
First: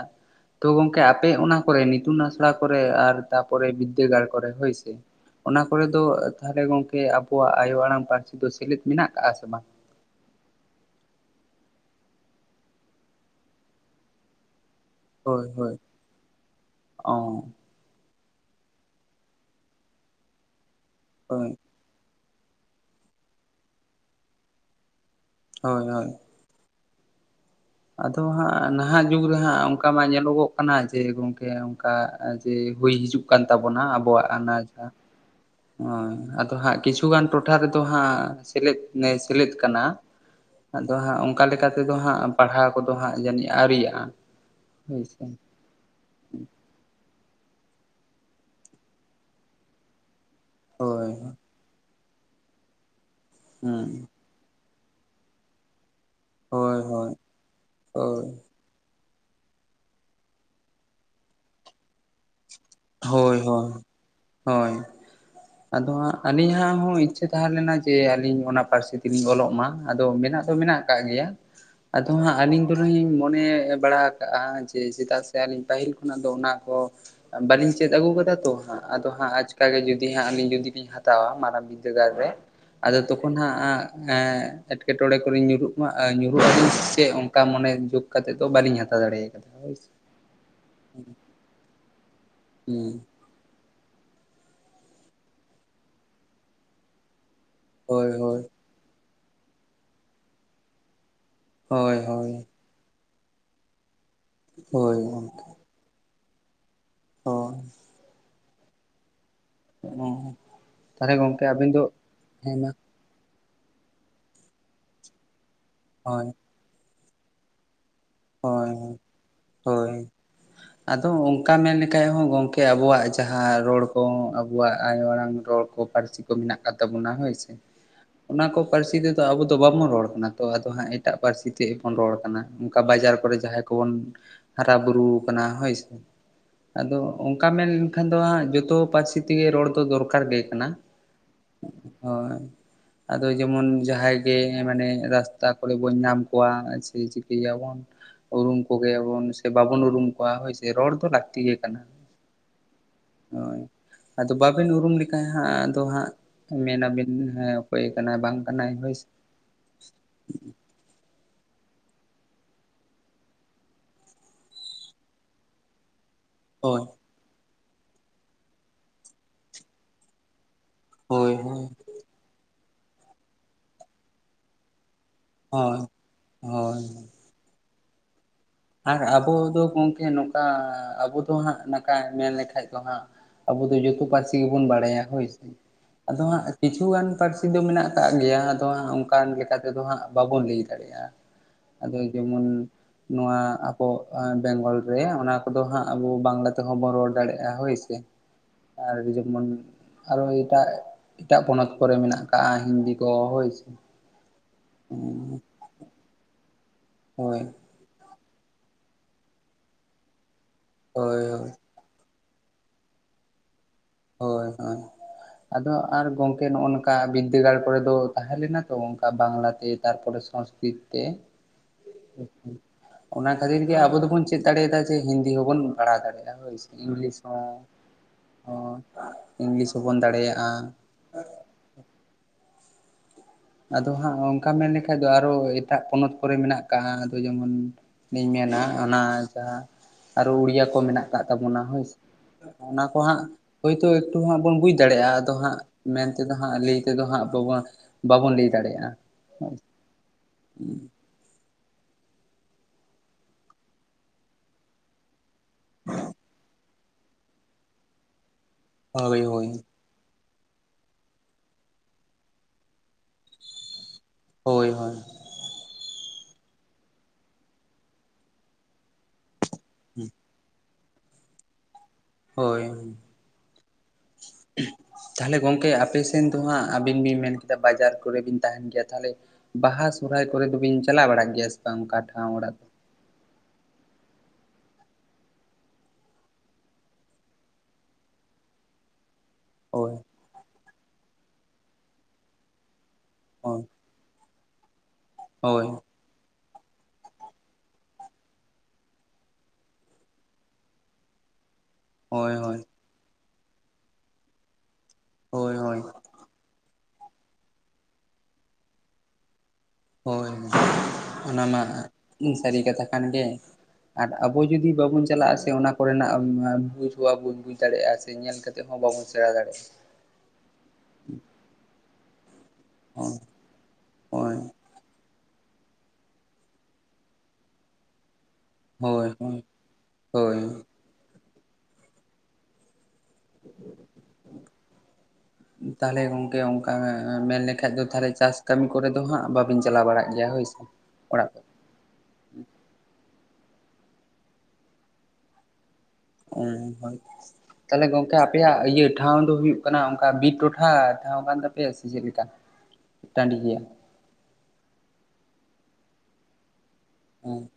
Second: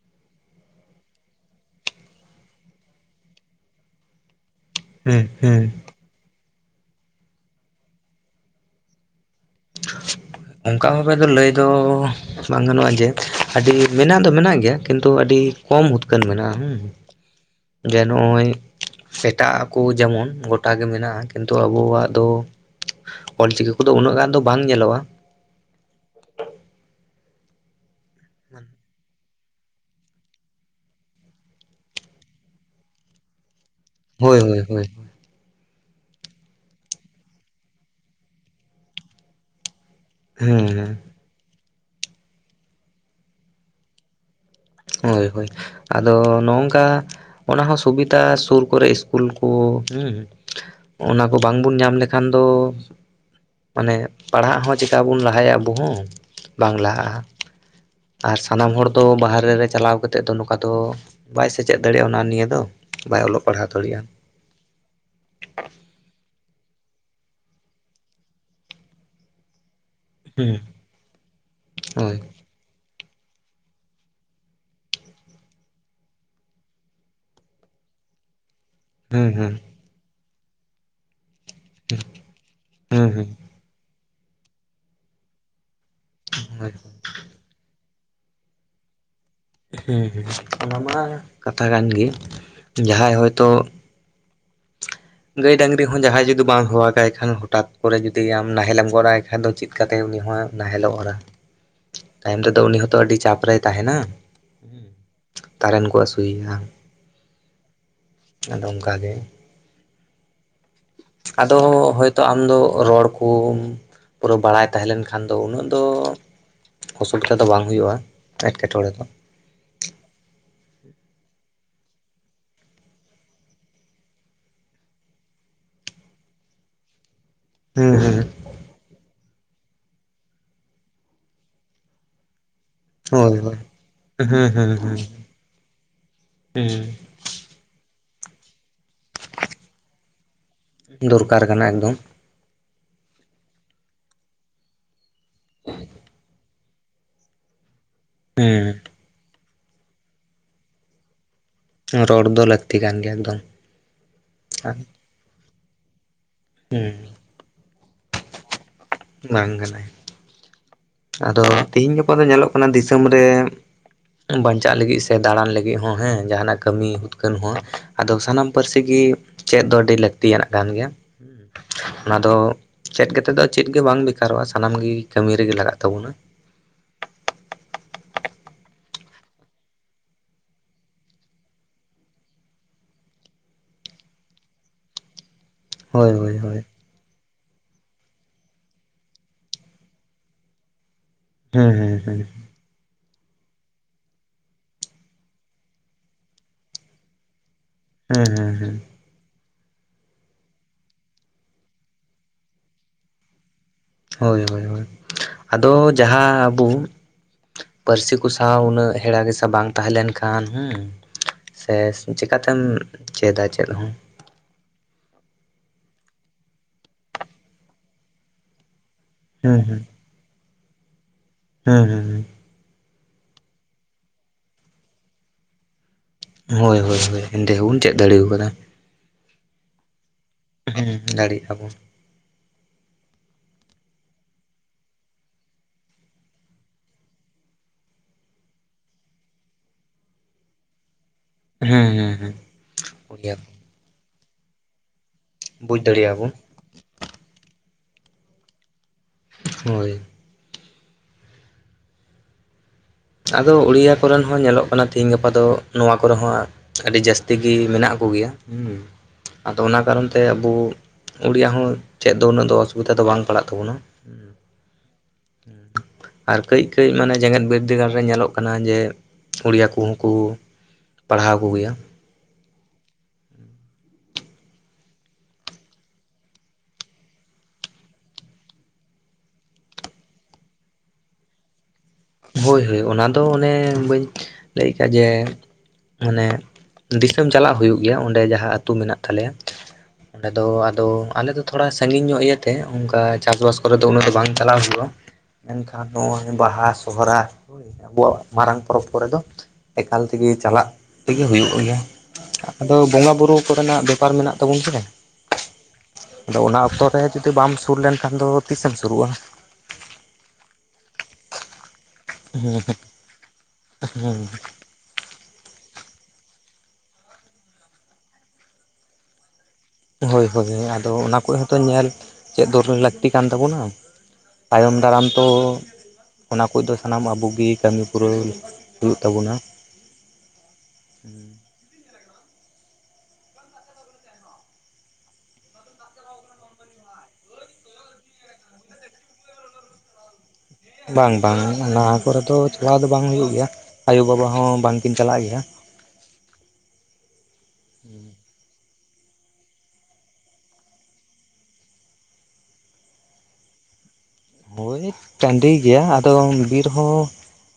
ᱛᱚ ᱜᱚᱝᱠᱮ ᱟᱯᱮ ᱚᱱᱟ ᱠᱚᱨᱮ ᱱᱤᱛᱩᱱ ᱟᱥᱲᱟ ᱠᱚᱨᱮ ᱟᱨ ᱛᱟᱯᱚᱨᱮ ᱵᱤᱫᱽᱫᱟᱹᱜᱟᱲ ᱠᱚᱨᱮ ᱦᱳᱭ ᱥᱮ ᱦᱩᱸ ᱚᱱᱟ ᱦᱩᱸ ᱠᱚᱨᱮ ᱫᱚ ᱛᱟᱦᱚᱞᱮ ᱜᱚᱝᱠᱮ ᱟᱵᱚᱣᱟᱜ ᱟᱭᱳ ᱟᱲᱟᱝ ᱯᱟᱹᱨᱥᱤ ᱫᱚ ᱥᱮᱞᱮᱫ ᱢᱮᱱᱟᱜ ᱟᱠᱟᱜᱼᱟ ᱥᱮ ᱵᱟᱝ? [inaudible] ᱚᱝᱠᱟ ᱵᱷᱟᱵᱮ ᱫᱚ ᱞᱟᱹᱭ ᱫᱚ ᱵᱟᱝ ᱜᱟᱱᱚᱜᱼᱟ ᱡᱮ, ᱟᱹᱰᱤ ᱢᱮᱱᱟᱜ ᱫᱚ ᱢᱮᱱᱟᱜ ᱜᱮᱭᱟ᱾ ᱠᱤᱱᱛᱩ ᱟᱹᱰᱤ ᱦᱳᱭ ᱦᱳᱭ ᱠᱚᱢ ᱩᱫᱽᱜᱟᱹᱱ ᱢᱮᱱᱟᱜᱼᱟ ᱦᱩᱸ᱾ ᱚ ᱡᱮ ᱱᱚᱜᱼᱚᱭ ᱥᱮᱴᱟᱜ ᱠᱚ ᱡᱮᱢᱚᱱ ᱜᱚᱴᱟ ᱜᱮ ᱢᱮᱱᱟᱜᱼᱟ᱾ ᱦᱳᱭ ᱠᱤᱱᱛᱩ ᱟᱵᱚᱣᱟᱜ ᱫᱚ ᱚᱞ ᱪᱤᱠᱤ ᱠᱚᱫᱚ ᱩᱱᱟᱹᱜ ᱜᱟᱱ ᱫᱚ ᱵᱟᱝ ᱧᱮᱞᱚᱜᱼᱟ᱾ ᱦᱳᱭ ᱦᱳᱭ᱾ ᱟᱫᱚ ᱦᱟᱸᱜ ᱱᱟᱦᱟᱸᱜ ᱡᱩᱜᱽ ᱨᱮ ᱦᱟᱸᱜ ᱚᱝᱠᱟ ᱢᱟ ᱧᱮᱞᱚᱜᱚᱜ ᱠᱟᱱᱟ, ᱡᱮ ᱜᱚᱝᱠᱮ ᱚᱝᱠᱟ ᱡᱮ ᱦᱩᱭ ᱦᱤᱡᱩᱜ ᱠᱟᱱ ᱛᱟᱵᱚᱱᱟ, ᱟᱵᱚᱣᱟᱜ ᱦᱳᱭ ᱚᱱᱟ ᱦᱳᱭ ᱦᱳᱭ ᱡᱟᱦᱟᱸ ᱦᱳᱭ, ᱟᱫᱚ ᱦᱟᱸᱜ ᱠᱤᱪᱷᱩ ᱜᱟᱱ ᱴᱚᱴᱷᱟ ᱨᱮᱫᱚ ᱦᱟᱸᱜ ᱥᱮᱞᱮᱫ ᱮ ᱥᱮᱞᱮᱫ ᱠᱟᱱᱟ᱾ ᱟᱫᱚ ᱦᱮᱸ ᱦᱟᱸᱜ ᱚᱝᱠᱟ ᱞᱮᱠᱟ ᱛᱮᱫᱚ ᱦᱟᱸᱜ ᱯᱟᱲᱦᱟᱣ ᱠᱚᱫᱚ ᱦᱟᱸᱜ ᱡᱟᱹᱱᱤᱜ ᱟᱹᱣᱨᱤᱭᱟᱜᱼᱟ᱾ ᱦᱳᱭ ᱦᱳᱭ᱾ ᱟᱫᱚ ᱱᱚᱝᱠᱟ ᱚᱱᱟ ᱦᱚᱸ ᱥᱩᱵᱤᱛᱟ ᱥᱩᱨ ᱠᱚᱨᱮ ᱤᱥᱠᱩᱞ ᱠᱚ ᱦᱩᱸ᱾ ᱦᱳᱭ ᱚᱱᱟ ᱠᱚ ᱵᱟᱝ ᱵᱚᱱ ᱧᱟᱢ ᱞᱮᱠᱷᱟᱱ ᱫᱚ ᱦᱩᱸ ᱢᱟᱱᱮ ᱯᱟᱲᱦᱟᱜ ᱦᱚᱸ ᱪᱤᱠᱟᱵᱚᱱ ᱞᱟᱦᱟᱭᱟ ᱟᱵᱚ ᱦᱚᱸ ᱵᱟᱝ ᱦᱳᱭ ᱦᱳᱭ ᱞᱟᱦᱟᱜᱼᱟ, ᱦᱳᱭ ᱟᱨ ᱥᱟᱱᱟᱢ ᱦᱚᱲ ᱫᱚ ᱵᱟᱦᱨᱮ ᱨᱮ ᱪᱟᱞᱟᱣ ᱠᱟ ᱠᱟᱛᱮᱜ ᱫᱚ ᱱᱚᱝᱠᱟ ᱫᱚ ᱵᱟᱭ ᱥᱮᱪᱮᱫ ᱫᱟᱲᱮᱭᱟᱜᱼᱟ ᱚᱱᱟ ᱱᱤᱭᱟᱹ ᱫᱚ᱾ ᱵᱟᱭ ᱦᱳᱭ ᱚᱞᱚᱜ ᱯᱟᱲᱦᱟᱣ ᱦᱳᱭ ᱫᱟᱲᱮᱭᱟᱜᱼᱟ ᱦᱳᱭ ᱟᱫᱚ ᱦᱟᱸᱜ ᱟᱹᱞᱤᱧᱟᱜ ᱦᱚᱸ ᱤᱪᱪᱷᱟᱹ ᱛᱟᱦᱮᱸ ᱞᱮᱱᱟ, ᱡᱮ ᱟᱹᱞᱤᱧ ᱚᱱᱟ ᱯᱟᱹᱨᱥᱤ ᱛᱮᱞᱤᱧ ᱚᱞᱚᱜ ᱢᱟ᱾ ᱟᱫᱚ ᱢᱮᱱᱟᱜ ᱫᱚ ᱦᱩᱸ ᱢᱮᱱᱟᱜ ᱟᱠᱟᱜ ᱜᱮᱭᱟ, ᱟᱫᱚ ᱦᱳᱭ ᱦᱟᱸᱜ ᱟᱹᱞᱤᱧ [unintelligible] ᱨᱮᱞᱤᱧ ᱢᱚᱱᱮ ᱵᱟᱲᱟ ᱟᱠᱟᱜᱼᱟ ᱡᱮ ᱪᱮᱫᱟᱜ ᱥᱮ ᱟᱹᱞᱤᱧ ᱯᱟᱹᱦᱤᱞ ᱠᱷᱚᱱᱟᱜ ᱫᱚ ᱚᱱᱟ ᱠᱚ ᱵᱟᱹᱞᱤᱧ ᱪᱮᱫ ᱟᱹᱜᱩ ᱠᱟᱫᱟ ᱛᱚ ᱦᱟᱸᱜ ᱟᱫᱚ ᱦᱩᱸ ᱦᱟᱸᱜ ᱦᱩᱸ ᱟᱪᱠᱟ ᱜᱮ ᱡᱩᱫᱤ ᱦᱟᱸᱜ ᱟᱹᱞᱤᱧ ᱡᱩᱫᱤ ᱞᱤᱧ ᱦᱟᱛᱟᱣᱟ ᱢᱟ [unintelligible] ᱵᱤᱫᱽᱫᱟᱹᱜᱟᱹᱲ ᱨᱮ ᱟᱫᱚ ᱦᱩᱸ ᱦᱩᱸ ᱛᱚᱠᱷᱚᱱ ᱦᱟᱸᱜ ᱮᱸ ᱮᱸᱴᱠᱮᱴᱚᱬᱮ ᱠᱚᱨᱮᱧ ᱧᱩᱨᱩᱜ ᱢᱟ ᱧᱩᱨᱩᱜ ᱟᱹᱞᱤᱧ ᱦᱳᱭ ᱥᱮ ᱚᱱᱠᱟ ᱢᱚᱱᱮ ᱡᱩᱠ ᱠᱟᱛᱮᱜ ᱫᱚ ᱵᱟᱹᱞᱤᱧ ᱦᱟᱛᱟᱣ ᱫᱟᱲᱮᱭ ᱠᱟᱫᱟ᱾ ᱦᱩᱸ ᱦᱩᱸ ᱚᱱᱟ ᱢᱟ ᱠᱟᱛᱷᱟ ᱠᱟᱱ ᱜᱮ, ᱡᱟᱦᱟᱸᱭ ᱦᱚᱭᱛᱚ ᱜᱟᱹᱭ ᱰᱟᱝᱨᱤ ᱦᱚᱸ ᱡᱟᱦᱟᱸᱭ ᱡᱩᱫᱤ ᱵᱟᱢ ᱦᱮᱣᱟ ᱠᱟᱭ ᱠᱷᱟᱱ ᱦᱚᱴᱟᱛ ᱠᱚᱨᱮ ᱦᱳᱭ ᱡᱩᱫᱤ ᱦᱳᱭ ᱟᱢ ᱱᱟᱦᱮᱞᱮᱢ ᱜᱚᱜᱼᱟᱭ ᱮᱱᱠᱷᱟᱱ ᱫᱚ ᱪᱮᱫ ᱠᱟᱛᱮᱜ ᱩᱱᱤ ᱦᱚᱸ ᱱᱟᱦᱮᱞᱚᱜ ᱚᱨᱟ, ᱦᱳᱭ ᱦᱳᱭ ᱛᱟᱭᱚᱢ ᱨᱮ ᱫᱚ ᱩᱱᱤ ᱦᱚᱸᱛᱚ ᱟᱹᱰᱤ ᱪᱟᱯ ᱨᱮᱭ ᱛᱟᱦᱮᱸᱱᱟ᱾ ᱦᱳᱭ ᱜᱚᱝᱠᱮ ᱾ ᱛᱟᱨᱮᱱ ᱠᱚ ᱦᱟᱥᱩᱭᱮᱭᱟ ᱦᱟᱝ᱾ ᱦᱳᱭ ᱾ ᱟᱫᱚ ᱚᱝᱠᱟ ᱜᱮ ᱾ ᱚ ᱟᱫᱚ ᱦᱳᱭᱛᱚ ᱟᱢ ᱫᱚ ᱢᱟ ᱨᱚᱲ ᱠᱚᱢ ᱯᱩᱨᱟᱹ ᱵᱟᱲᱟᱭ ᱛᱟᱦᱮᱸ ᱞᱮᱱ ᱠᱷᱟᱱ ᱫᱚ ᱩᱱᱟᱹᱜ ᱫᱚ ᱦᱳᱭ ᱾ ᱚᱥᱩᱵᱤᱫᱷᱟ ᱫᱚ ᱵᱟᱝ ᱦᱩᱭᱩᱜ-ᱟ ᱾ ᱦᱳᱭ ᱦᱳᱭ ᱦᱳᱭ ᱾ ᱟᱫᱚ ᱚᱝᱠᱟ ᱢᱮᱱ ᱞᱮᱠᱷᱟᱡ ᱦᱚᱸ ᱜᱚᱝᱠᱮ ᱟᱵᱚᱣᱟᱜ ᱡᱟᱦᱟᱸ ᱨᱚᱲ ᱠᱚ ᱟᱵᱚᱣᱟᱜ ᱟᱭᱳ ᱟᱲᱟᱝ ᱨᱚᱲ ᱠᱚ ᱯᱟᱹᱨᱥᱤ ᱠᱚ ᱢᱮᱱᱟᱜ ᱠᱟᱫ ᱛᱟᱵᱚᱱᱟ ᱦᱳᱭ ᱥᱮ᱾ ᱦᱩᱸ ᱦᱩᱸ ᱾ ᱚᱱᱟ ᱠᱚ ᱯᱟᱹᱨᱥᱤ ᱛᱮᱫᱚ ᱟᱵᱚᱫᱚ ᱵᱟᱵᱚᱱ ᱨᱚᱲ ᱠᱟᱱᱟ, ᱛᱚ ᱟᱫᱚ ᱦᱟᱸᱜ ᱮᱴᱟᱜ ᱯᱟᱹᱨᱥᱤ ᱛᱮ ᱵᱚᱱ ᱨᱚᱲ ᱠᱟᱱᱟ᱾ ᱠᱟ ᱵᱟᱡᱟᱨ ᱠᱚᱨᱮ ᱦᱳᱭ ᱦᱳᱭ ᱡᱟᱦᱟᱸᱭ ᱠᱚᱵᱚᱱ ᱦᱩᱸ ᱦᱩᱸ ᱦᱟᱨᱟ ᱦᱩᱸ ᱵᱩᱨᱩ ᱠᱟᱱᱟ ᱦᱳᱭ ᱥᱮ ᱟᱫᱚ ᱦᱩᱸ ᱚᱝᱠᱟ ᱢᱮᱱ ᱞᱮᱱᱠᱷᱟᱱ ᱫᱚ ᱦᱟᱸᱜ ᱡᱚᱛᱚ ᱯᱟᱹᱨᱥᱤ ᱛᱮᱜᱮ ᱨᱚᱲ ᱫᱚ ᱫᱚᱨᱠᱟᱨ ᱜᱮ ᱠᱟᱱᱟ᱾ ᱫᱚᱨᱠᱟᱨ ᱠᱟᱱᱟ ᱮᱠᱫᱚᱢ᱾ ᱦᱳᱭ ᱟᱫᱚ ᱡᱮᱢᱚᱱ ᱡᱟᱦᱟᱸᱭ ᱜᱮ ᱢᱟᱱᱮ ᱨᱟᱥᱛᱟ ᱠᱚᱨᱮ ᱵᱚᱱ ᱧᱟᱢ ᱠᱚᱣᱟ, ᱪᱷᱤ ᱪᱷᱤ ᱭᱟᱵᱚᱱ ᱩᱨᱩᱢ ᱦᱩᱸ ᱠᱚᱜᱮᱭᱟᱵᱚᱱ ᱥᱮ ᱵᱟᱵᱚᱱ ᱩᱨᱩᱢ ᱠᱚᱣᱟ ᱦᱳᱭ ᱥᱮ ᱨᱚᱲ ᱫᱚ ᱞᱟᱹᱠᱛᱤ ᱜᱮ ᱠᱟᱱᱟ ᱨᱚᱲ ᱫᱚ ᱞᱟᱹᱠᱛᱤ ᱠᱟᱱ ᱜᱮᱭᱟ ᱮᱠᱫᱚᱢ ᱦᱳᱭ ᱟᱫᱚ ᱵᱟᱵᱤᱱ ᱩᱨᱩᱢ ᱞᱮ ᱦᱟᱸᱜ ᱟᱫᱚ ᱦᱟᱸᱜ ᱦᱩᱸ ᱢᱮᱱᱟᱵᱤᱱ ᱦᱮᱸ ᱚᱠᱚᱭ ᱠᱟᱱᱟᱭ ᱵᱟᱝ ᱠᱟᱱᱟᱭ ᱦᱳᱭ ᱥᱮ ᱾ ᱵᱟᱝ ᱠᱟᱱᱟᱭ᱾ ᱟᱫᱚ ᱛᱤᱦᱤᱧ ᱜᱟᱯᱟ ᱫᱚ ᱧᱮᱞᱚᱜ ᱠᱟᱱᱟ ᱫᱤᱥᱚᱢ ᱨᱮ ᱵᱟᱧᱪᱟᱜ ᱞᱤᱜᱤᱫ ᱥᱮ ᱫᱟᱬᱟᱱ ᱞᱤᱜ ᱜᱤᱫ ᱦᱚᱸ ᱦᱮᱸ ᱡᱟᱦᱟᱱᱟᱜ ᱦᱳᱭ ᱠᱟᱹᱢᱤ ᱠᱟᱹᱱ ᱦᱚᱸ ᱟᱫᱚ ᱥᱟᱱᱟᱢ ᱯᱟᱹᱨᱥᱤ ᱜᱮ ᱪᱮᱫ ᱫᱚ ᱟᱹᱰᱤ ᱞᱟᱹᱠᱛᱤᱭᱟᱱᱟᱜ ᱠᱟᱱ ᱜᱮᱭᱟ ᱦᱳᱭ ᱦᱩᱸ᱾ ᱦᱳᱭ ᱚᱱᱟ ᱫᱚ ᱪᱮᱫ ᱠᱟᱛᱮᱫ ᱫᱚ ᱪᱮᱫ ᱜᱮ ᱵᱟᱝ ᱵᱮᱠᱟᱨᱚᱜ-ᱟ ᱥᱟᱱᱟᱢ ᱜᱮ ᱠᱟᱹᱢᱤ ᱨᱮᱜᱮ ᱞᱟᱜᱟᱜ ᱦᱳᱭ ᱛᱟᱵᱚᱱᱟ ᱦᱳᱭ ᱾ ᱟᱨ ᱟᱵᱚ ᱫᱚ ᱜᱚᱝᱠᱮ ᱱᱚᱝᱠᱟ ᱟᱵᱚ ᱫᱚ ᱦᱟᱸᱜ ᱱᱟᱜᱠᱟᱭ ᱢᱮᱱ ᱞᱮᱠᱷᱟᱡ ᱫᱚ ᱦᱟᱸᱜ ᱟᱵᱚ ᱫᱚ ᱡᱚᱛᱚ ᱯᱟᱹᱨᱥᱤ ᱜᱮᱵᱚᱱ ᱵᱟᱲᱟᱭᱟ ᱦᱳᱭ ᱥᱮ ᱦᱳᱭ ᱟᱫᱚ ᱦᱳᱭ ᱦᱟᱸᱜ ᱦᱳᱭ ᱠᱤᱪᱷᱩᱜᱟᱱ ᱯᱟᱹᱨᱥᱤ ᱫᱚ ᱢᱮᱱᱟᱜ ᱟᱠᱟᱜ ᱜᱮᱭᱟ ᱟᱫᱚ ᱦᱟᱸᱜ ᱚᱝᱠᱟ ᱞᱮᱠᱟ ᱛᱮᱫᱚ ᱦᱟᱸᱜ ᱵᱟᱵᱚᱱ ᱞᱟᱹᱭ ᱫᱟᱲᱮᱭᱟᱜ-ᱟ᱾ ᱦᱩᱸ ᱦᱩᱸ ᱟᱫᱚ ᱦᱩᱸ ᱡᱮᱢᱚᱱ ᱱᱚᱣᱟ ᱟᱵᱚ ᱵᱮᱝᱜᱚᱞ ᱨᱮ ᱚᱱᱟ ᱠᱚᱫᱚ ᱦᱟᱸᱜ ᱟᱵᱚ ᱵᱟᱝᱞᱟ ᱛᱮᱦᱚᱸ ᱵᱚᱱ ᱨᱚᱲ ᱫᱟᱲᱮᱜ-ᱟ ᱦᱳᱭ ᱦᱩᱸ ᱦᱩᱸ ᱦᱩᱸ ᱟᱨ ᱡᱚᱢᱚᱱ ᱟᱨᱚ ᱮᱴᱟᱜ ᱮᱴᱟᱜ ᱯᱚᱱᱚᱛ ᱠᱚᱨᱮ ᱢᱮᱱᱟᱜ ᱠᱟᱜᱟ ᱦᱤᱱᱫᱤ ᱠᱚ ᱦᱳᱭ ᱥᱮ᱾ ᱦᱳᱭ ᱦᱳᱭ ᱦᱳᱭ ᱟᱫᱚ ᱡᱟᱦᱟᱸ ᱟᱵᱚ ᱦᱳᱭ ᱯᱟᱹᱨᱥᱤ ᱠᱚ ᱥᱟᱶ ᱩᱱᱟᱹᱜ ᱦᱮᱲᱟ ᱜᱮᱥᱟ ᱵᱟᱝ ᱛᱟᱦᱮᱸ ᱞᱮᱱᱠᱷᱟᱱ ᱦᱩᱸ ᱦᱳᱭ ᱦᱳᱭ ᱥᱮ ᱪᱮᱠᱟᱛᱮᱢ ᱪᱮᱫᱟ ᱪᱮᱫ ᱦᱚᱸ᱾ ᱦᱳᱭ ᱦᱳᱭ ᱟᱫᱚ ᱟᱨ ᱜᱚᱝᱠᱮ ᱱᱚᱜᱚ ᱱᱚᱝᱠᱟ ᱵᱤᱨᱫᱟᱹᱜᱟᱲ ᱠᱚᱨᱮ ᱫᱚ ᱛᱟᱦᱮᱸ ᱞᱮᱱᱟ ᱛᱚ ᱵᱟᱝᱞᱟ ᱦᱩᱸ ᱛᱮ ᱦᱩᱸ ᱛᱟᱨᱯᱚᱨᱮ ᱥᱚᱥᱠᱨᱤᱛ ᱛᱮ᱾ ᱦᱩᱸ ᱦᱩᱸ ᱦᱩᱸ᱾ ᱚᱱᱟ ᱠᱷᱟᱹᱛᱤᱨ ᱜᱮ ᱟᱵᱚ ᱫᱚᱵᱚᱱ ᱪᱮᱫ ᱫᱟᱲᱮᱭᱟᱫᱟ ᱡᱮ ᱦᱤᱱᱫᱤ ᱦᱚᱸᱵᱚᱱ ᱯᱟᱲᱦᱟᱣ ᱫᱟᱲᱮᱭᱟᱜ-ᱟ᱾ ᱦᱳᱭ ᱦᱳᱭ ᱦᱳᱭ ᱦᱤᱱᱫᱤ ᱦᱚᱸᱵᱚᱱ ᱪᱮᱫ ᱫᱟᱲᱮᱣ ᱠᱟᱫᱟ᱾ ᱤᱝᱜᱞᱤᱥ ᱦᱚᱸᱵᱚᱱ ᱫᱟᱲᱮᱭᱟᱜ-ᱟ᱾ ᱦᱩᱸ ᱫᱟᱲᱮᱭᱟᱜ-ᱟ ᱵᱚᱱ᱾ ᱟᱫᱚ ᱦᱟᱸᱜ ᱚᱝᱠᱟ ᱢᱮᱱ ᱞᱮᱠᱷᱟᱡ ᱫᱚ ᱟᱨᱦᱚᱸ ᱮᱴᱟᱜ ᱯᱚᱱᱚᱛ ᱠᱚᱨᱮ ᱢᱮᱱᱟᱜ ᱠᱟᱜᱟ ᱟᱫᱚ ᱡᱚᱢᱚᱱ ᱤᱧ ᱢᱮᱱᱟ ᱚᱱᱟ ᱡᱟᱦᱟᱸ ᱟᱨᱦᱚ ᱩᱲᱤᱭᱟ ᱠᱚ ᱢᱮᱱᱟᱜ ᱢᱮᱱᱟᱜ ᱠᱟᱜ ᱛᱚᱵᱚᱱᱟ ᱦᱚᱭ ᱦᱮᱸ ᱥᱮ ᱦᱮᱸ ᱦᱮᱸ ᱚᱱᱟᱠᱚ ᱦᱟᱜ ᱩᱲᱤᱭᱟ ᱦᱚᱭ ᱛᱚ ᱮᱠᱴᱩ ᱦᱟᱜ ᱵᱚᱱ ᱵᱩᱡ ᱫᱟᱲᱮᱭᱟᱜᱼᱟ ᱟᱫ ᱟᱫᱚ ᱦᱟᱸᱜ ᱵᱩᱡᱽ ᱢᱮᱱ ᱫᱟᱲᱮᱭᱟᱜᱼᱟ ᱵᱚᱱ ᱛᱮᱫᱚ ᱦᱟᱸᱜ ᱞᱟᱹᱭ ᱛᱮᱫᱚ ᱦᱟᱸᱜ ᱵᱟᱵᱚᱱ ᱞᱟᱹᱭ ᱫᱟᱲᱮᱭᱟᱜᱼᱟ᱾ ᱦᱳᱭ [unintelligible] ᱟᱫᱚ ᱩᱲᱤᱭᱟ ᱠᱚᱨᱮᱱ ᱦᱚᱸ ᱧᱮᱞᱚᱜ ᱠᱟᱱᱟ ᱛᱮᱦᱤᱧ ᱜᱟᱯᱟ ᱫᱚ ᱱᱚᱣᱟ ᱠᱚᱨᱮ ᱦᱚᱸ ᱟᱹᱰᱤ ᱡᱟᱹᱥᱛᱤ ᱜᱮ ᱢᱮᱱᱟᱜ ᱠᱚᱜᱮᱭᱟ ᱦᱮᱸ ᱦᱳᱭ ᱦᱳᱭ ᱟᱫᱚ ᱚᱱᱟ ᱠᱟᱨᱚᱱ ᱛᱮ ᱟᱵᱚ ᱩᱲᱤᱭᱟ ᱦᱚᱸ ᱪᱮᱫ ᱫᱚ ᱩᱱᱟᱹᱜ ᱫᱚ ᱚᱥᱩᱵᱤᱫᱷᱟ ᱫᱚ ᱵᱟᱝ ᱯᱟᱲᱟᱜ ᱛᱟᱵᱚᱱᱟ᱾ ᱦᱳᱭ ᱦᱳᱭ ᱟᱨ ᱠᱟᱹᱡᱼᱠᱟᱹᱡ ᱢᱟᱱᱮ ᱡᱮᱜᱮᱛ ᱵᱤᱨᱫᱟᱹᱜᱟᱲ ᱨᱮ ᱧᱮᱞᱚᱜ ᱠᱟᱱᱟ ᱡᱮ ᱩᱲᱤᱭᱟ ᱠᱚ ᱩᱱᱠᱩ ᱯᱟᱲᱦᱟᱣ ᱠᱚᱜᱮᱭᱟ᱾ ᱦᱳᱭ [unintelligible] ᱛᱟᱦᱚᱞᱮ ᱜᱚᱢᱠᱮ ᱟᱯᱮ ᱥᱮᱱ ᱫᱚ ᱦᱟᱸᱜ ᱟᱹᱵᱤᱱ ᱵᱤᱱ ᱢᱮᱱ ᱠᱮᱫᱟ ᱵᱟᱡᱟᱨ ᱠᱚᱨᱮ ᱵᱤᱱ ᱛᱟᱦᱮᱱ ᱜᱮᱭᱟ ᱛᱟᱦᱞᱮ᱾ ᱵᱟᱦᱟ ᱥᱚᱦᱨᱟᱭ ᱠᱚᱨᱮ ᱫᱚᱵᱮᱱ ᱪᱟᱞᱟᱣ ᱵᱟᱲᱟᱜ ᱜᱮᱭᱟ ᱥᱮ ᱵᱟᱝ ᱚᱱᱠᱟ ᱫᱚ? ᱴᱷᱟᱶ ᱚᱲᱟᱜ ᱦᱚᱭ ᱦᱚᱭ ᱚᱱᱟᱫᱚ ᱚᱱᱮ ᱵᱟᱹᱧ ᱞᱟᱹᱭ ᱠᱮᱜ ᱟ ᱡᱮ ᱢᱟᱱᱮ ᱫᱤᱥᱚᱢ ᱪᱟᱞᱟᱜ ᱦᱩᱭᱩᱜ ᱜᱮᱭᱟ ᱚᱸᱰᱮ ᱡᱟᱦᱟᱸ ᱟᱹᱛᱩ ᱢᱮᱱᱟᱜ ᱛᱟᱞᱮᱭᱟ ᱦᱳᱭ ᱚᱸᱰᱮ ᱫᱚ ᱟᱞᱮ ᱫᱚ ᱛᱷᱚᱲᱟ ᱥᱟᱜᱤᱧ ᱧᱚᱜ ᱤᱭᱟᱹᱛᱮ ᱚᱱᱠᱟ ᱪᱟᱥᱵᱟᱥ ᱦᱳᱭ ᱠᱚᱨᱮ ᱫᱚ ᱛᱚ ᱩᱱᱟᱹᱜ ᱫᱚ ᱵᱟᱝ ᱪᱟᱞᱟᱣ ᱦᱩᱭᱩᱜᱼᱟ ᱦᱳᱭ ᱢᱮᱱᱠᱷᱟᱱ ᱱᱚᱜᱼᱚᱭ ᱵᱟᱦᱟ ᱥᱚᱦᱚᱨᱟᱭ ᱟᱵᱚᱣᱟᱜ ᱢᱟᱨᱟᱝ ᱯᱚᱨᱚᱵᱽ ᱠᱚᱨᱮ ᱫᱚ ᱮᱠᱟᱞ ᱛᱮᱜᱮ ᱪᱟᱞᱟᱜ ᱛᱮᱜᱮ ᱦᱩᱭᱩᱜ ᱜᱮᱭᱟ᱾ ᱦᱳᱭ ᱦᱳᱭ ᱟᱯᱮ ᱫᱚ ᱵᱚᱸᱜᱟ ᱵᱩᱨᱩ ᱠᱚᱨᱮᱱᱟᱜ ᱵᱮᱯᱟᱨ ᱢᱮᱱᱟᱜ ᱛᱟᱵᱚᱱ ᱛᱮ ᱦᱳᱭ ᱦᱳᱭ ᱟᱫᱚ ᱚᱱᱟ ᱚᱠᱛᱚ ᱨᱮ ᱡᱩᱫᱤ ᱵᱟᱢ ᱥᱩᱨ ᱞᱮᱱᱠᱷᱟᱱ ᱫᱚ ᱛᱤᱥᱮᱢ ᱥᱩᱨᱩᱜᱼᱟ ᱦᱳᱭ ᱚᱱᱟ ᱢᱟ ᱥᱟᱹᱨᱤ ᱠᱟᱛᱷᱟ ᱠᱟᱱ ᱜᱮ ᱟᱨ ᱦᱩᱸ ᱟᱵᱚ ᱡᱩᱫᱤ ᱵᱟᱵᱚᱱ ᱪᱟᱞᱟᱜᱼᱟ ᱥᱮ ᱚᱱᱟ ᱠᱚᱨᱮᱱᱟᱜ ᱵᱩᱡᱽ ᱦᱚᱸ ᱵᱟᱵᱚ ᱵᱩᱡᱽ ᱫᱟᱲᱮᱭᱟᱜᱼᱟ ᱥᱮ ᱧᱮᱞ ᱠᱟᱛᱮ ᱦᱚᱸ ᱵᱟᱵᱚᱱ ᱥᱮᱬᱟ ᱫᱟᱲᱮᱭᱟᱜᱼᱟ᱾ ᱦᱳᱭ ᱦᱳᱭ ᱟᱫᱚ ᱚᱱᱟ ᱠᱚ ᱨᱮ ᱦᱚᱸᱛᱚ ᱧᱮᱞ ᱪᱮᱫ ᱫᱚᱦᱚ ᱞᱟᱹᱠᱛᱤ ᱠᱟᱱ ᱛᱟᱵᱚᱱᱟ ᱦᱳᱭ ᱛᱟᱭᱚᱢ ᱫᱟᱨᱟᱢ ᱛᱚ ᱚᱱᱟ ᱠᱚᱫᱚ ᱥᱟᱱᱟᱢ ᱟᱵᱚᱜᱮ ᱠᱟᱹᱢᱤ ᱯᱩᱨᱟᱹᱣ ᱦᱩᱭᱩᱜ ᱦᱳᱭ ᱦᱳᱭ [inaudible] ᱦᱳᱭ ᱦᱮᱸ ᱛᱟᱦᱚᱞᱮ ᱜᱚᱝᱠᱮ ᱚᱱᱠᱟ ᱢᱮᱱᱞᱮᱠᱷᱟᱡ ᱫᱚ ᱛᱟᱦᱚᱞᱮ ᱪᱟᱥ ᱠᱟᱹᱢᱤ ᱠᱚᱨᱮ ᱫᱚ ᱦᱟᱸᱜ ᱵᱟᱵᱤᱱ ᱪᱟᱞᱟᱣ ᱵᱟᱲᱟᱜ ᱜᱮᱭᱟ ᱦᱳᱭᱥᱮ ᱵᱟᱝ ᱵᱟᱝ ᱱᱚᱣᱟ ᱠᱚᱨᱮ ᱫᱚ ᱪᱟᱞᱟᱣ ᱫᱚ ᱵᱟᱝ ᱦᱩᱭᱩᱜ ᱜᱮᱭᱟ ᱟᱭᱳ ᱵᱟᱵᱟ ᱦᱚᱸ ᱵᱟᱝᱠᱤᱱ ᱪᱟᱞᱟᱜ ᱜᱮᱭᱟ᱾ ᱳ ᱛᱟᱦᱚᱞᱮ ᱜᱚᱝᱠᱮ ᱟᱯᱮᱭᱟᱜ ᱤᱭᱟᱹ ᱴᱷᱟᱶ ᱫᱚ ᱦᱩᱭᱩᱜ ᱠᱟᱱᱟ ᱚᱱᱠᱟ ᱵᱤᱨ ᱴᱚᱴᱷᱟ ᱴᱷᱟᱶ ᱠᱟᱱ ᱛᱟᱯᱮᱭᱟ ᱥᱮ ᱪᱮᱫ ᱞᱮᱠᱟ? ᱴᱟᱺᱰᱤ ᱜᱮᱭᱟ ᱦᱳᱭ ᱴᱟᱺᱰᱤ ᱜᱮᱭᱟ ᱟᱫᱚ ᱵᱤᱨ ᱦᱚᱸ ᱦᱮᱸ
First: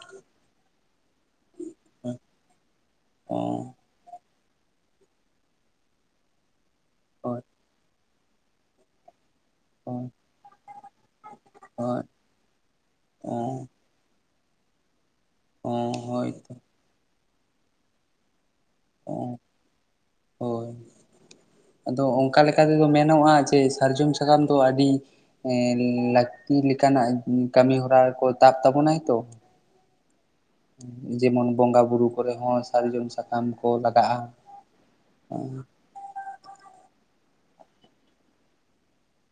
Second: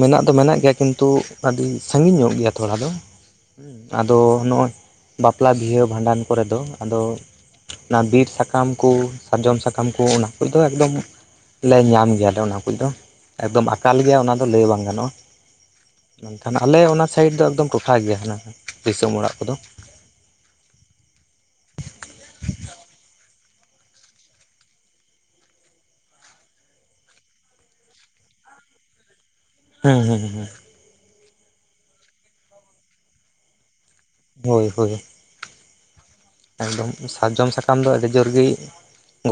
ᱢᱮᱱᱟᱜ ᱫᱚ ᱢᱮᱱᱟᱜ ᱜᱮᱭᱟ ᱠᱤᱱᱛᱩ ᱟᱹᱰᱤ ᱥᱟᱜᱤᱧ ᱧᱚᱜ ᱜᱮᱭᱟ ᱛᱷᱚᱲᱟ ᱫᱚ ᱚ ᱟᱫᱚ ᱱᱚᱜᱼᱚᱭ ᱵᱟᱯᱞᱟ ᱵᱤᱦᱟᱹ ᱵᱷᱟᱸᱰᱟᱱ ᱠᱚᱨᱮ ᱫᱚ ᱟᱫᱚ ᱦᱳᱭ ᱚᱱᱟ ᱵᱤᱨ ᱥᱟᱠᱟᱢ ᱠᱩ ᱥᱟᱨᱡᱚᱢ ᱥᱟᱠᱟᱢ ᱥᱟᱠᱟᱢ ᱠᱚ ᱦᱳᱭ ᱚᱱᱟ ᱠᱚᱫᱚ ᱮᱠᱫᱚᱢ ᱞᱮ ᱧᱟᱢ ᱜᱮᱭᱟ ᱚᱱᱟ ᱠᱚᱫᱚ ᱮᱠᱫᱚᱢ ᱦᱳᱭ ᱟᱠᱟᱞ ᱜᱮᱭᱟ ᱞᱟᱹᱭ ᱵᱟᱝ ᱜᱟᱱᱚᱜᱼᱟ ᱦᱳᱭᱛᱚ ᱦᱳᱭ ᱛᱚ ᱢᱮᱱᱠᱷᱟᱱ ᱟᱞᱮ ᱚᱱᱟ ᱥᱟᱭᱤᱰ ᱫᱚ ᱮᱠᱫᱚᱢ ᱴᱚᱴᱷᱟ ᱜᱮᱭᱟ ᱦᱟᱱᱟ ᱫᱤᱥᱚᱢ ᱚ ᱚᱲᱟᱜ ᱠᱚᱫᱚ? ᱦᱳᱭ ᱟᱫᱚ ᱚᱱᱠᱟ ᱞᱮᱠᱟ ᱛᱮᱫᱚ ᱢᱮᱱᱚᱜᱼᱟ ᱡᱮ ᱥᱟᱨᱡᱚᱢ ᱥᱟᱠᱟᱢ ᱫᱚ ᱟᱹᱰᱤ ᱞᱟᱹᱠᱛᱤ ᱞᱮᱠᱟᱱᱟᱜ ᱠᱟᱹᱢᱤ ᱦᱚᱨᱟ ᱠᱚ ᱛᱟᱵ ᱛᱟᱵᱚᱱᱟᱭ ᱛᱚ ᱦᱮᱸ ᱦᱮᱸ ᱦᱮᱸ ᱦᱮ᱾ ᱡᱮᱢᱚᱱ ᱵᱚᱸᱜᱟ ᱵᱩᱨᱩ ᱠᱚᱨᱮ ᱦᱚᱸ ᱥᱟᱨᱡᱚᱢ ᱥᱟᱠᱟᱢ ᱠᱚ ᱞᱟᱜᱟᱜᱼᱟ᱾ ᱦᱳᱭ ᱦᱳᱭ ᱚᱸ ᱮᱠᱫᱚᱢ ᱥᱟᱨᱡᱚᱢ ᱥᱟᱠᱟᱢ ᱫᱚ ᱟᱹᱰᱤ ᱡᱳᱨ ᱜᱤᱭ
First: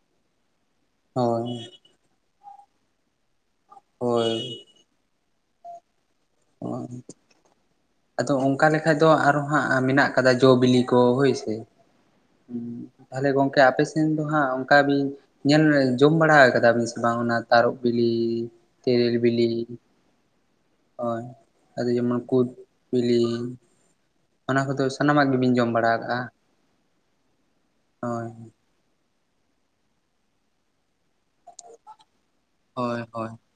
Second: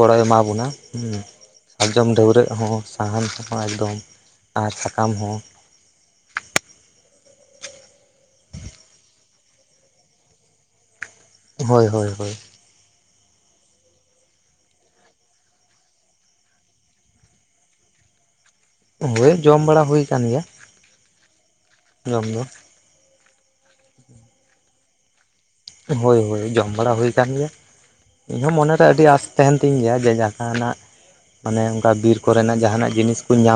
ᱜᱚᱲᱚᱭ ᱮᱢᱟ ᱵᱚᱱᱟ ᱦᱩᱸ ᱦᱳᱭ [unintelligible] ᱡᱚᱢ ᱰᱟᱹᱣᱨᱟᱹᱜ ᱦᱚᱸ ᱥᱟᱦᱟᱱ ᱥᱟᱞᱟᱢ ᱮᱠᱫᱚᱢ ᱦᱳᱭ ᱟᱨ ᱥᱟᱠᱟᱢ ᱦᱚᱸ᱾ ᱚ ᱟᱫᱚ ᱚᱱᱠᱟ ᱞᱮᱠᱟ ᱫᱚ ᱟᱨᱚ ᱦᱟᱸᱜ ᱢᱮᱱᱟᱜ ᱠᱟᱫᱟ ᱡᱚᱼᱵᱤᱞᱤ᱾ ᱠᱚ ᱦᱳᱭ ᱥᱮ ᱦᱳᱭ ᱦᱳᱭ ᱦᱳᱭ ᱛᱟᱦᱟᱞᱮ ᱜᱚᱝᱠᱮ ᱟᱯᱮᱥᱱ ᱫᱚ ᱦᱟᱸᱜ ᱚᱱᱠᱟ ᱵᱤᱱ, ᱧᱮᱞᱢᱮ ᱡᱚᱢ ᱵᱟᱲᱟ ᱠᱟᱫᱟᱵᱤᱱ ᱥᱮ ᱵᱟᱝ ᱚᱱᱟ ᱛᱟᱨᱚᱵ ᱵᱤᱞᱤ ᱛᱮᱨᱮᱞ ᱦᱳᱭ ᱵᱤᱞᱤ? ᱡᱚᱢ ᱵᱟᱲᱟ ᱦᱩᱭ ᱟᱠᱟᱱ ᱜᱮᱭᱟ᱾ ᱦᱳᱭ ᱟᱫᱚ ᱡᱚᱢᱚᱱ ᱡᱚᱢ ᱫᱚ ᱠᱩᱫ ᱵᱤᱞᱤ ᱚᱱᱟ ᱠᱚᱫᱚ ᱥᱟᱱᱟᱢᱟᱜ ᱜᱮᱵᱤᱱ ᱡᱚᱢ ᱵᱟᱲᱟ ᱟᱠᱟᱜᱼᱟ ᱦᱳᱭ ᱦᱳᱭ ᱡᱚᱢ ᱵᱟᱲᱟ ᱦᱩᱭ ᱠᱟᱱ ᱜᱮᱭᱟ ᱦᱳᱭ ᱤᱧ ᱦᱚᱸ ᱢᱚᱱᱮᱨᱮ ᱟᱹᱰᱤ ᱟᱥ ᱛᱟᱦᱮᱱ ᱛᱤᱧ ᱜᱮᱭᱟ ᱡᱮ ᱡᱟᱠᱟᱱᱟᱜ ᱢᱟᱱᱮ ᱚᱱᱠᱟ ᱵᱤᱨ ᱠᱚᱨᱮᱱᱟᱜ ᱡᱟᱦᱟᱱᱟᱜ ᱦᱳᱭ ᱡᱤᱱ ᱦᱳᱭ ᱠᱩᱧ ᱧᱟᱢ